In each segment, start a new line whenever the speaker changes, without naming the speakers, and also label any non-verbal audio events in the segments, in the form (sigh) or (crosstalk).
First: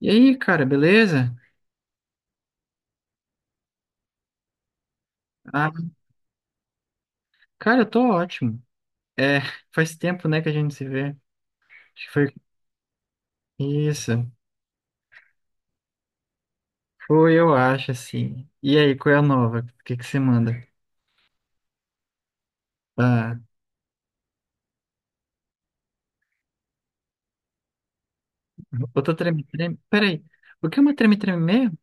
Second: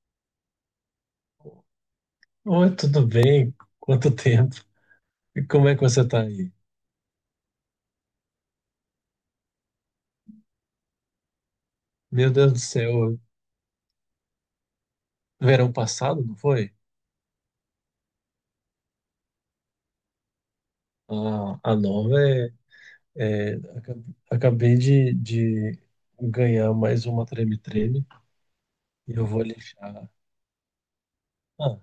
E aí, cara, beleza?
Oi, tudo bem? Quanto tempo? E como
Ah,
é que você tá aí?
cara, eu tô ótimo. É, faz tempo, né, que a gente se vê. Acho que
Meu
foi
Deus do céu,
isso.
verão passado, não foi?
Foi, eu acho, assim. E aí, qual é a nova? O que que você manda?
A nova é,
Ah,
é, aca- Acabei de ganhar mais uma treme-treme e
outra
eu vou
treme-treme.
lixar.
Peraí, o que é uma treme-treme mesmo?
Ah,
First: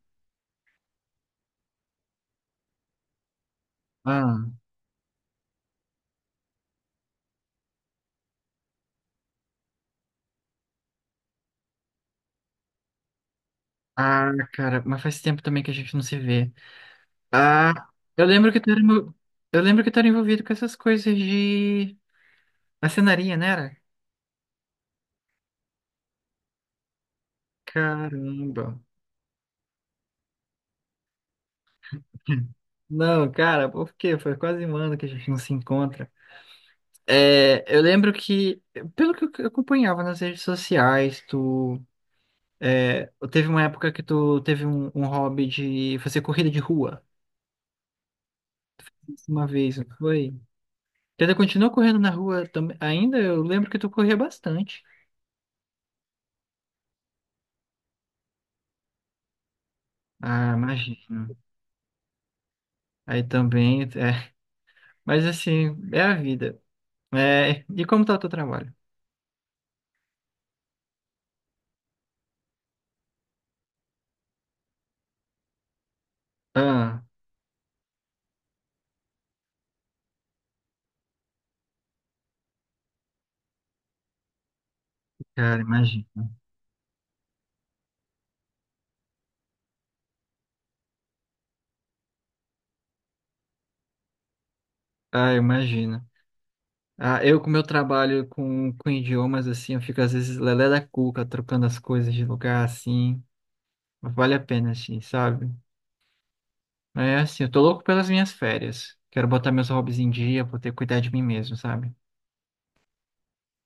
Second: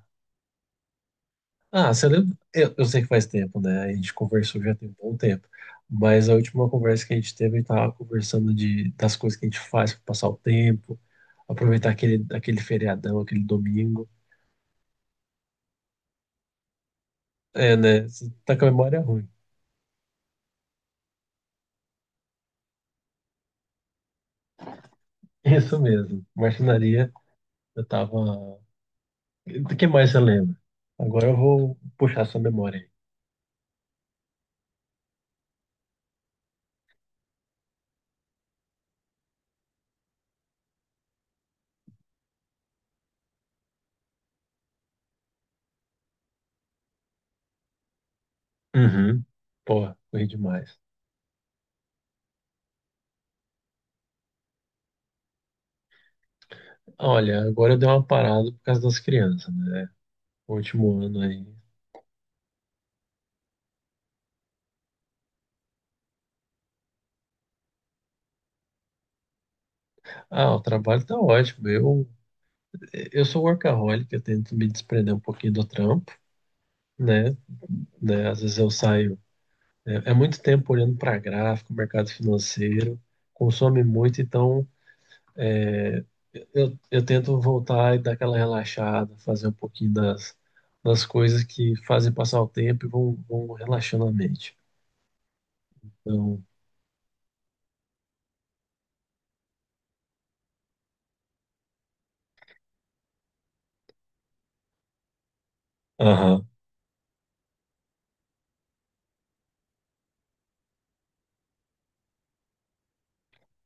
ah, você lembra? Eu sei que faz tempo, né? A gente
Ah,
conversou já tem um bom tempo. Mas a última conversa que a gente teve, a gente tava conversando das coisas que a gente faz para passar o tempo, aproveitar aquele feriadão, aquele domingo.
ah, cara, mas faz tempo também que a gente não se vê.
É,
Ah,
né?
eu
Você
lembro
tá
que
com a
tu era,
memória
envol-
ruim.
eu lembro que tu era envolvido com essas coisas de marcenaria, né, era?
(laughs) Isso mesmo. Marcenaria, eu tava. O
Caramba.
que mais você lembra? Agora eu vou puxar sua
(laughs)
memória
Não, cara, por quê? Foi quase um ano que a gente não se encontra. É, eu lembro que, pelo que eu acompanhava nas redes sociais, é, teve uma época que tu teve um hobby de fazer corrida de rua.
aí. Uhum.
Uma vez, não
Porra, corri
foi?
demais.
Tu ainda continuou correndo na rua também? Ainda eu lembro que tu corria bastante.
Olha, agora eu dei uma parada por causa das crianças, né?
Ah,
O último ano
imagino.
aí.
Aí também, é. Mas assim, é a vida. É, e como tá o teu trabalho?
Ah, o trabalho tá ótimo. Eu sou workaholic, eu tento me desprender um pouquinho do trampo,
Ah,
né? né? Às vezes eu saio. É muito tempo olhando para gráfico, mercado financeiro, consome muito, então
cara,
é,
imagina.
eu tento voltar e dar aquela relaxada, fazer um pouquinho das coisas que fazem passar o tempo e vão relaxando a mente.
Ah, imagina.
Então,
Ah, eu com meu trabalho com idiomas, assim, eu fico às vezes lelé da cuca, trocando as coisas de lugar, assim. Mas vale a pena, assim, sabe?
aham.
É assim, eu tô louco pelas minhas férias. Quero botar meus hobbies em dia, vou ter que cuidar de mim mesmo, sabe?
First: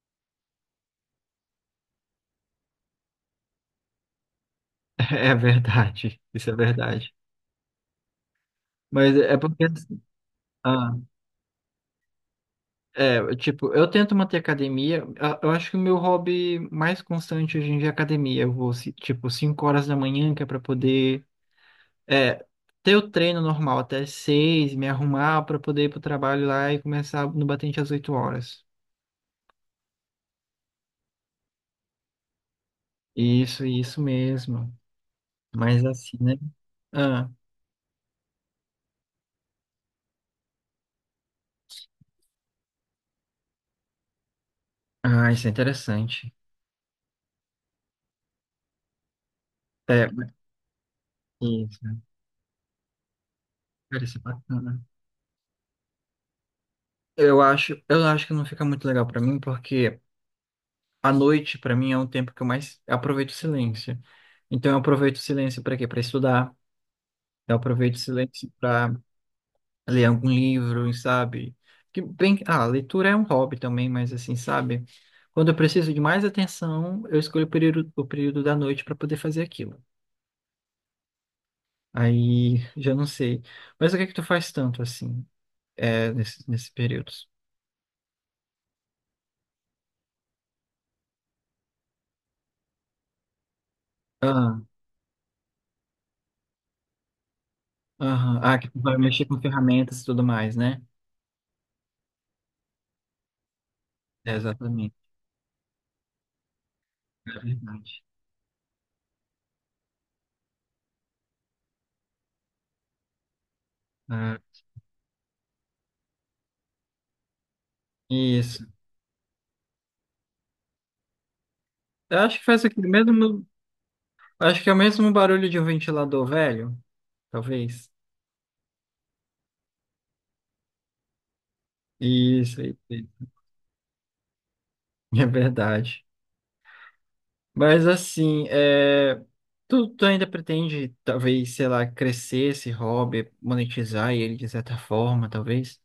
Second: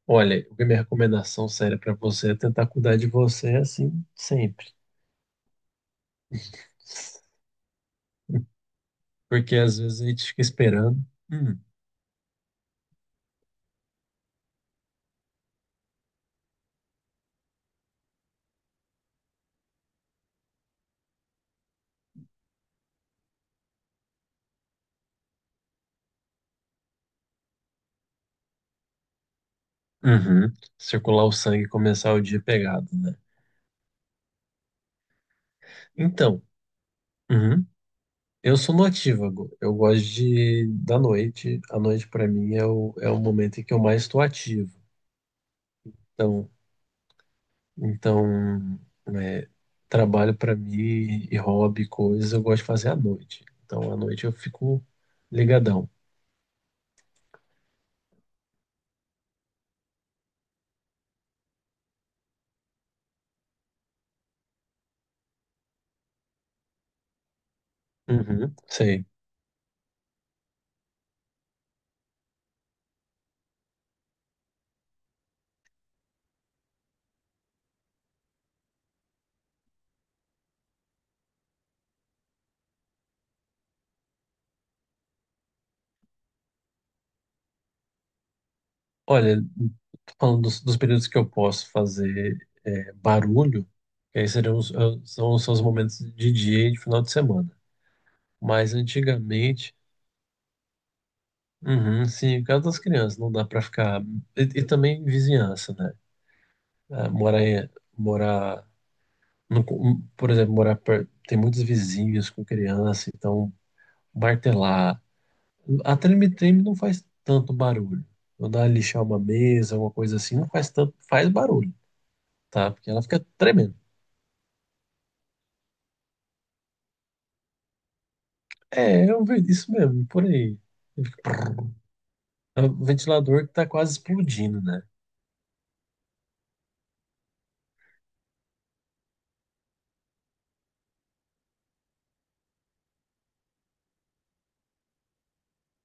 Olha, a minha recomendação séria para você é tentar cuidar de você assim sempre.
(laughs) É verdade, isso é verdade.
(laughs)
Mas é
Porque
porque,
às
assim,
vezes a gente fica
ah,
esperando. Hum.
tipo, eu tento manter academia. Ah, eu acho que o meu hobby mais constante hoje em dia é academia. Eu vou, tipo, 5 horas da manhã, que é pra poder É, ter o treino normal até 6, me arrumar para poder ir pro trabalho lá e começar no batente às 8 horas.
Uhum. Circular o sangue e começar o dia pegado, né?
Isso, isso mesmo. Mas assim, né?
Então,
Ah,
uhum. Eu sou notívago. Eu gosto de da noite. A noite para mim é o momento em que eu mais estou ativo.
ah, isso é interessante.
Então, Então, é,
É,
trabalho para mim e hobby,
isso.
coisas, eu gosto de fazer à noite. Então, à
Cara, isso é
noite eu
bacana.
fico ligadão.
Eu acho que não fica muito legal para mim, porque a noite, para mim, é um tempo que eu mais aproveito o silêncio. Então, eu aproveito o silêncio para quê? Para estudar. Eu aproveito o silêncio
Uhum,
para
sei.
ler algum livro, sabe? Que bem, a leitura é um hobby também, mas assim, sabe? Quando eu preciso de mais atenção, eu escolho o período da noite para poder fazer aquilo. Aí, já não sei. Mas o que é que tu faz tanto assim, nesses períodos?
Olha, falando dos períodos que eu posso fazer barulho, que aí seriam
Ah,
os, são, são os momentos de dia e de final de semana.
aham. Ah, que
Mas
tu vai mexer com
antigamente,
ferramentas e tudo mais, né?
uhum, sim, por causa das crianças, não dá para ficar.
É,
E
exatamente.
também vizinhança, né? Ah,
É
morar, em-
verdade.
morar Não co- por exemplo, morar perto, tem muitos vizinhos com criança, então
Ah,
martelar. A treme-treme não faz tanto barulho. Quando
isso.
ela lixar uma mesa, alguma coisa assim, não faz tanto, faz barulho,
Eu acho que faz
tá?
aquele
Porque ela fica
mesmo,
tremendo.
acho que é o mesmo barulho de um ventilador velho, talvez.
É, eu vejo isso mesmo, por aí.
Isso,
É um
isso. Isso.
ventilador que tá quase explodindo, né?
(laughs) É verdade. Mas assim, tu ainda pretende, talvez, sei lá, crescer esse hobby, monetizar ele de certa forma, talvez?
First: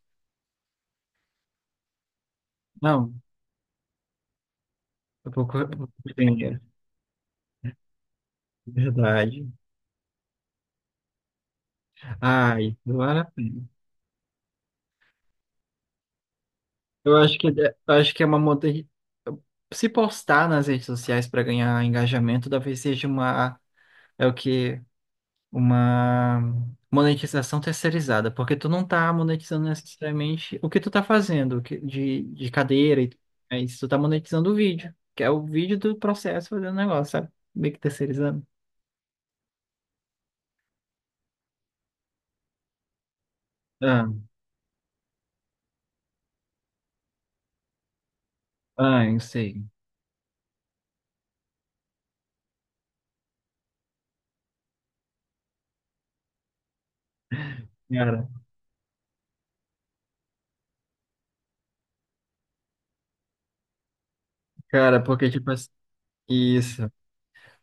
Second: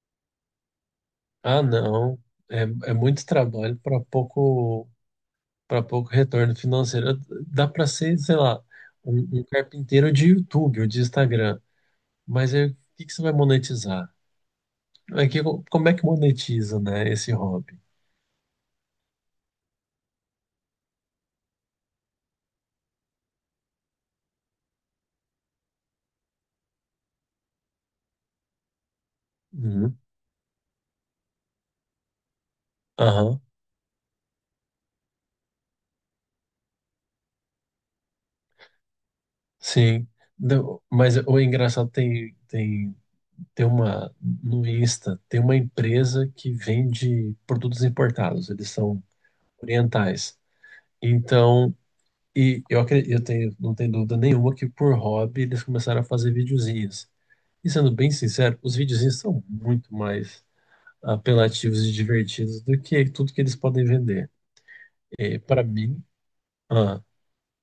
Ah, não. É, é
Não,
muito trabalho para pouco,
eu pouco
para pouco retorno
dinheiro,
financeiro. Dá para ser, sei lá, um
verdade.
carpinteiro de YouTube ou de Instagram. Mas aí, o
Ai, não
que que
vale
você
a
vai
pena.
monetizar? É que como é que monetiza, né,
Eu
esse
acho que, eu
hobby?
acho que é uma monte... Se postar nas redes sociais para ganhar engajamento, talvez seja uma. É o que. Uma monetização terceirizada, porque tu não tá monetizando
Uhum.
necessariamente o que tu tá fazendo de cadeira, e,
Aham,
é isso, tu tá monetizando o vídeo, que é o vídeo do processo fazendo negócio, sabe? Meio que terceirizando.
sim. Não, mas o engraçado tem
Ah,
uma, no Insta, tem uma empresa que vende produtos importados, eles são
ah, eu sei.
orientais. Então, e eu acredito, não tenho dúvida nenhuma que por hobby eles começaram a fazer videozinhos. E sendo bem
Cara,
sincero, os videozinhos são muito mais apelativos e divertidos do que tudo que eles podem vender.
cara, porque
E
tipo
para
assim,
mim,
isso.
ah,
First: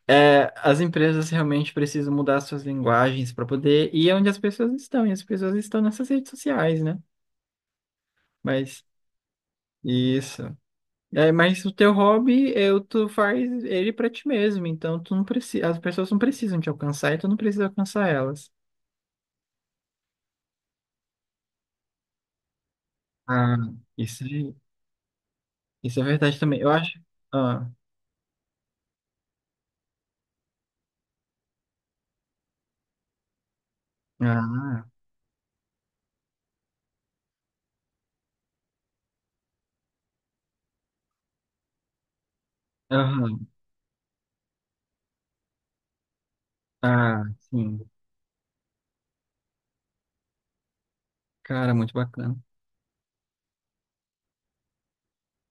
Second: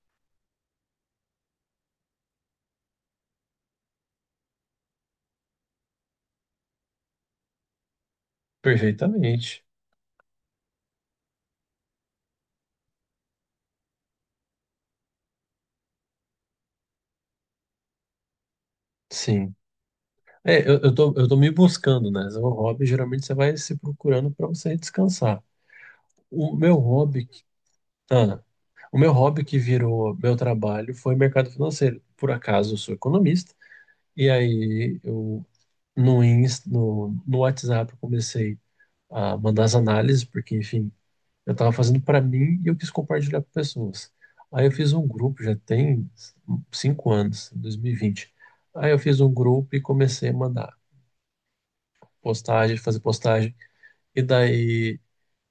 É, as empresas realmente precisam mudar suas linguagens para poder ir onde as pessoas estão, e as pessoas estão nessas redes sociais, né? Mas
perfeitamente.
isso. É, mas o teu hobby, tu faz ele pra ti mesmo, então tu não precisa, as pessoas não precisam te alcançar e tu não precisa alcançar elas.
Sim. É, eu tô me buscando, né? O hobby, geralmente você vai
Ah,
se
isso,
procurando para você descansar.
isso é verdade
O
também. Eu
meu
acho.
hobby, que-
Ah,
ah, o meu hobby que virou meu trabalho foi mercado financeiro. Por acaso, eu sou economista. E
ah,
aí, eu no Insta, no WhatsApp, eu comecei a mandar as análises, porque, enfim, eu estava fazendo para mim e eu quis compartilhar
aham,
com pessoas. Aí eu fiz um grupo, já tem cinco
ah,
anos,
sim.
2020. Aí eu fiz um grupo e comecei a mandar
Cara, muito bacana.
postagem, fazer postagem. E daí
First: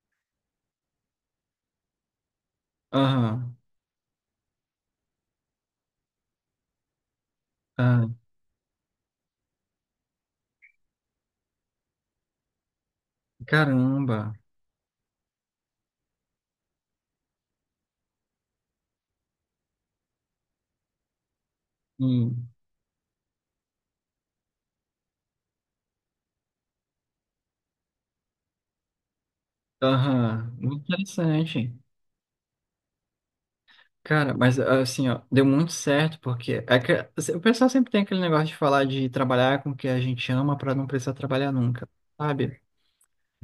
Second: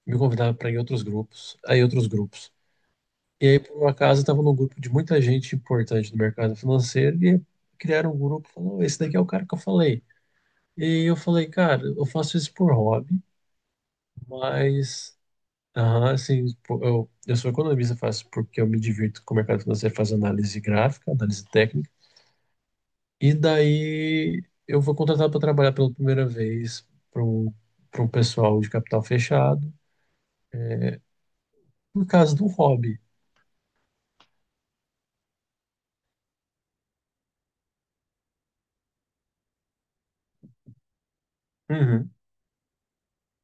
me convidava para ir em outros grupos, aí outros grupos. E
Aham,
aí, por um acaso, eu estava num grupo de muita gente importante do mercado financeiro e
ah,
criaram um grupo e falaram, esse daqui é o cara que eu falei. E eu falei, cara, eu faço isso por hobby,
caramba.
mas aham, assim, pô, eu sou economista, faço porque eu me divirto com o mercado financeiro, faço análise gráfica, análise técnica,
Hum,
e daí eu vou contratado para trabalhar pela primeira vez para um, pessoal de capital fechado,
aham, muito interessante.
por causa de um hobby.
Cara, mas assim, ó, deu muito certo, porque é que- assim, o pessoal sempre tem aquele negócio de falar de trabalhar com o que a gente ama pra não precisar trabalhar nunca,
Uhum.
sabe?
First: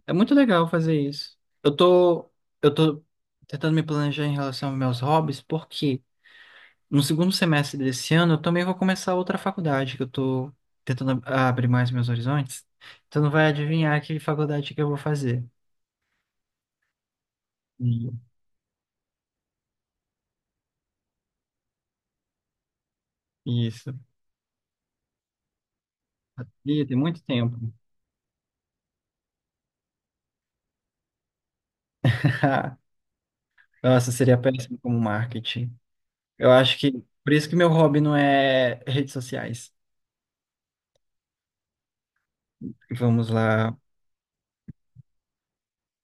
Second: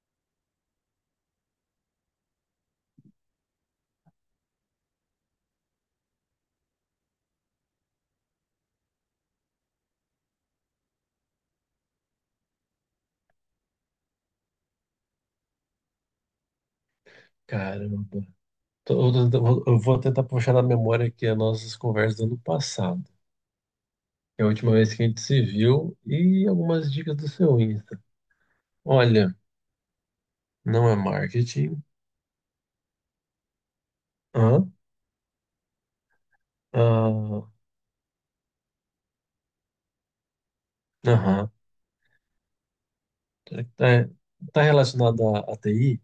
É muito legal fazer isso. Eu tô, eu tô tentando me planejar em relação aos meus hobbies, porque no segundo semestre desse ano eu também vou começar outra faculdade, que eu tô tentando abrir mais meus horizontes. Então não vai adivinhar que faculdade que eu vou fazer.
Caramba.
E-
Tô- eu vou tentar puxar na memória aqui as nossas conversas do ano passado,
Isso.
que é a última vez que a gente se viu, e
Ih,
algumas
tem
dicas
muito
do
tempo.
seu Insta. Olha, não é marketing,
(laughs) Nossa, seria
hã?
péssimo como marketing. Eu acho que por
Ah,
isso que meu hobby não é redes sociais.
aham.
Vamos lá.
Tá, tá relacionado à TI?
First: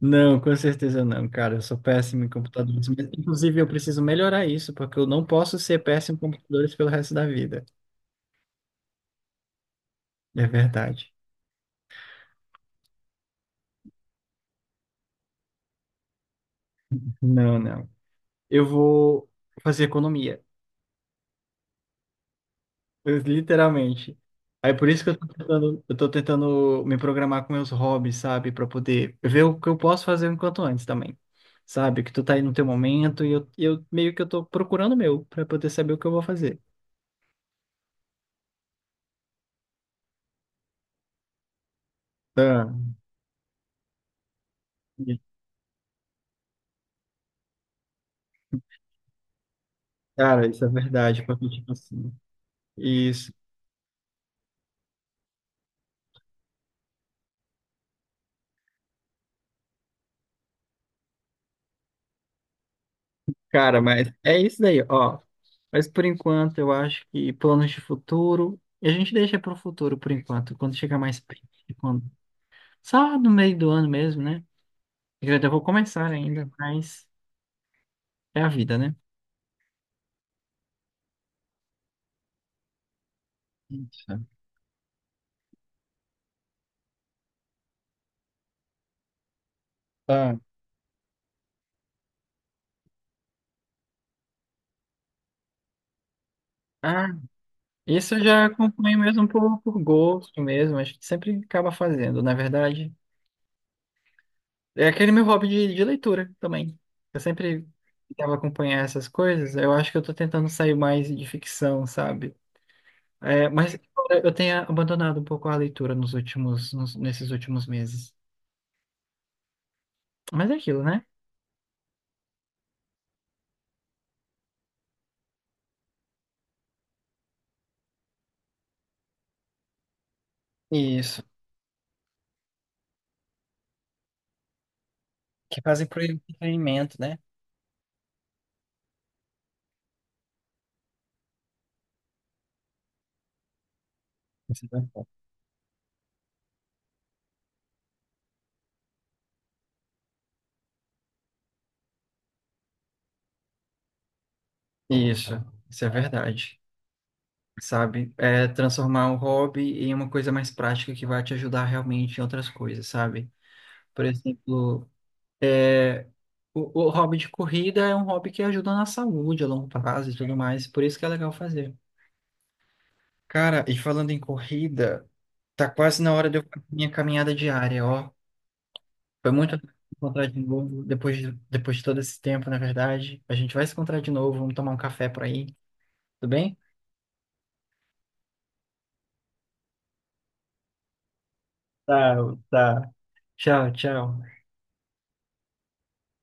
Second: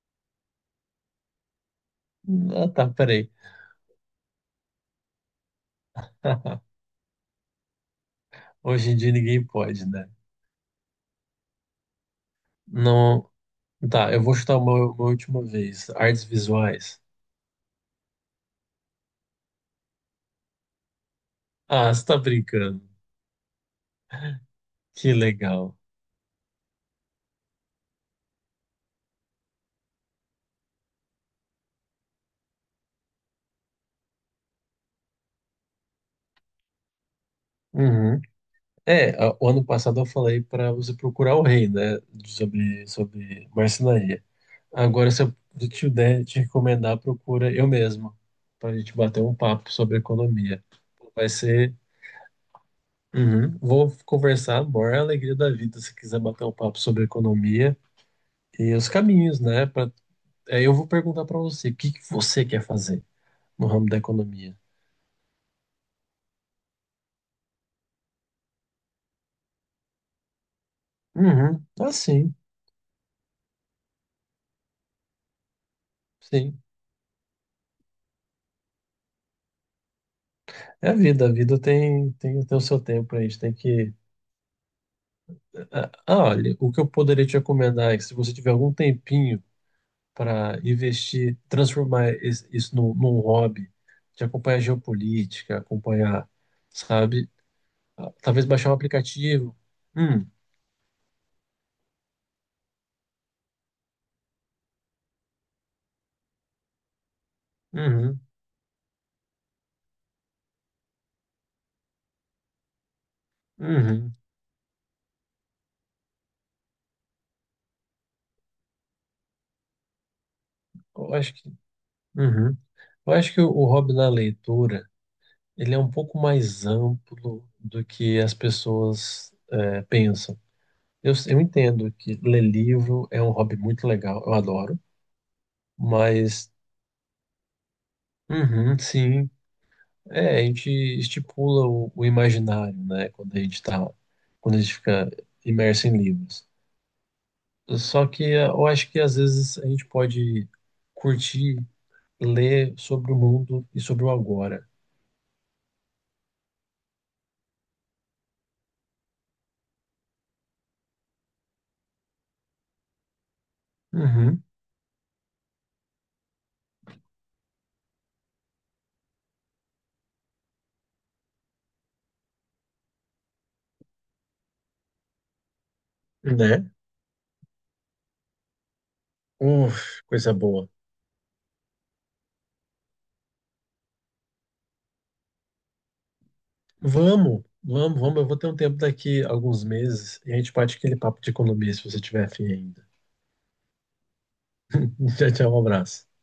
Não, com certeza não, cara. Eu sou péssimo em
Ah,
computadores.
tá,
Mas,
peraí.
inclusive, eu preciso melhorar isso, porque eu não posso ser péssimo em computadores
(laughs)
pelo resto da vida.
Hoje em dia ninguém pode, né?
É verdade.
Não. Tá, eu vou chutar uma última vez. Artes visuais.
Não, não. Eu vou fazer economia,
Ah, você tá brincando.
literalmente. Aí por isso que
Que
eu tô
legal.
tentando, eu tô tentando me programar com meus hobbies, sabe? Pra poder ver o que eu posso fazer enquanto antes também. Sabe? Que tu tá aí no teu momento e eu meio que eu tô procurando o meu pra poder saber o que eu vou fazer.
Uhum. É, o ano passado eu falei para você procurar o rei, né?
Ah,
Sobre marcenaria. Agora,
e-
se eu te der, te recomendar, procura eu mesmo. Para a gente bater um papo sobre
cara,
economia.
isso é verdade,
Vai
porque tipo
ser...
assim. Isso.
Uhum. Vou conversar, amor, é a alegria da vida, se quiser bater um papo sobre economia e os caminhos, né? Pra... Aí eu vou perguntar para você, o que que você quer fazer no
Cara,
ramo da
mas é
economia?
isso daí, ó. Mas por enquanto, eu acho que planos de futuro, a gente deixa para o futuro por enquanto, quando chegar mais perto,
Uhum. Ah,
quando...
sim,
só no meio do ano mesmo, né? Eu ainda vou começar ainda,
sim.
mas é a vida, né?
É a vida tem o seu tempo, a gente tem que...
Isso.
Ah, ah, olha, o que eu poderia te recomendar é que se você tiver algum tempinho
Ah,
para investir, transformar isso num hobby, de acompanhar geopolítica, acompanhar,
Ah,
sabe? Ah,
isso eu
talvez
já
baixar um
acompanho mesmo
aplicativo.
por,
Hum,
gosto mesmo, a gente sempre acaba fazendo, na verdade. É aquele meu hobby de leitura também. Eu sempre
Uhum,
tentava acompanhar essas coisas, eu acho que eu tô tentando sair mais de ficção, sabe? É, mas
uhum.
embora eu tenha abandonado um pouco a leitura nos últimos, nesses últimos meses. Mas é aquilo, né?
Eu acho que, uhum. Eu acho que o hobby da leitura, ele é um pouco mais amplo do que as pessoas pensam. Eu,
Isso.
eu entendo que ler livro é um hobby muito legal, eu adoro,
Que fazem pro
mas,
entretenimento, né?
uhum, sim, é, a gente estipula o imaginário, né, quando a
Isso.
gente
É bom.
fica imerso em livros. Só que é, eu acho que às vezes a gente pode curtir ler sobre o mundo e sobre o agora.
Isso, isso é verdade. Sabe? É transformar um hobby em uma coisa mais prática que vai te ajudar realmente em outras coisas, sabe? Por
Uhum,
exemplo, é, o hobby de corrida é um hobby que ajuda na saúde a longo prazo e tudo mais, por isso que é legal fazer. Cara, e falando em corrida, tá quase na hora de eu fazer
né?
minha caminhada diária, ó. Foi muito legal
Uf,
encontrar
coisa
de
boa.
novo, depois de todo esse tempo, na verdade. A gente vai se encontrar de novo, vamos tomar um café por aí, tudo bem?
Vamos, vamos, vamos. Eu vou ter um tempo daqui, a alguns meses, e a gente bate aquele papo de economia se você
Tá,
tiver fim ainda.
tá. Tchau, tchau.
(laughs) Tchau, tchau, um abraço.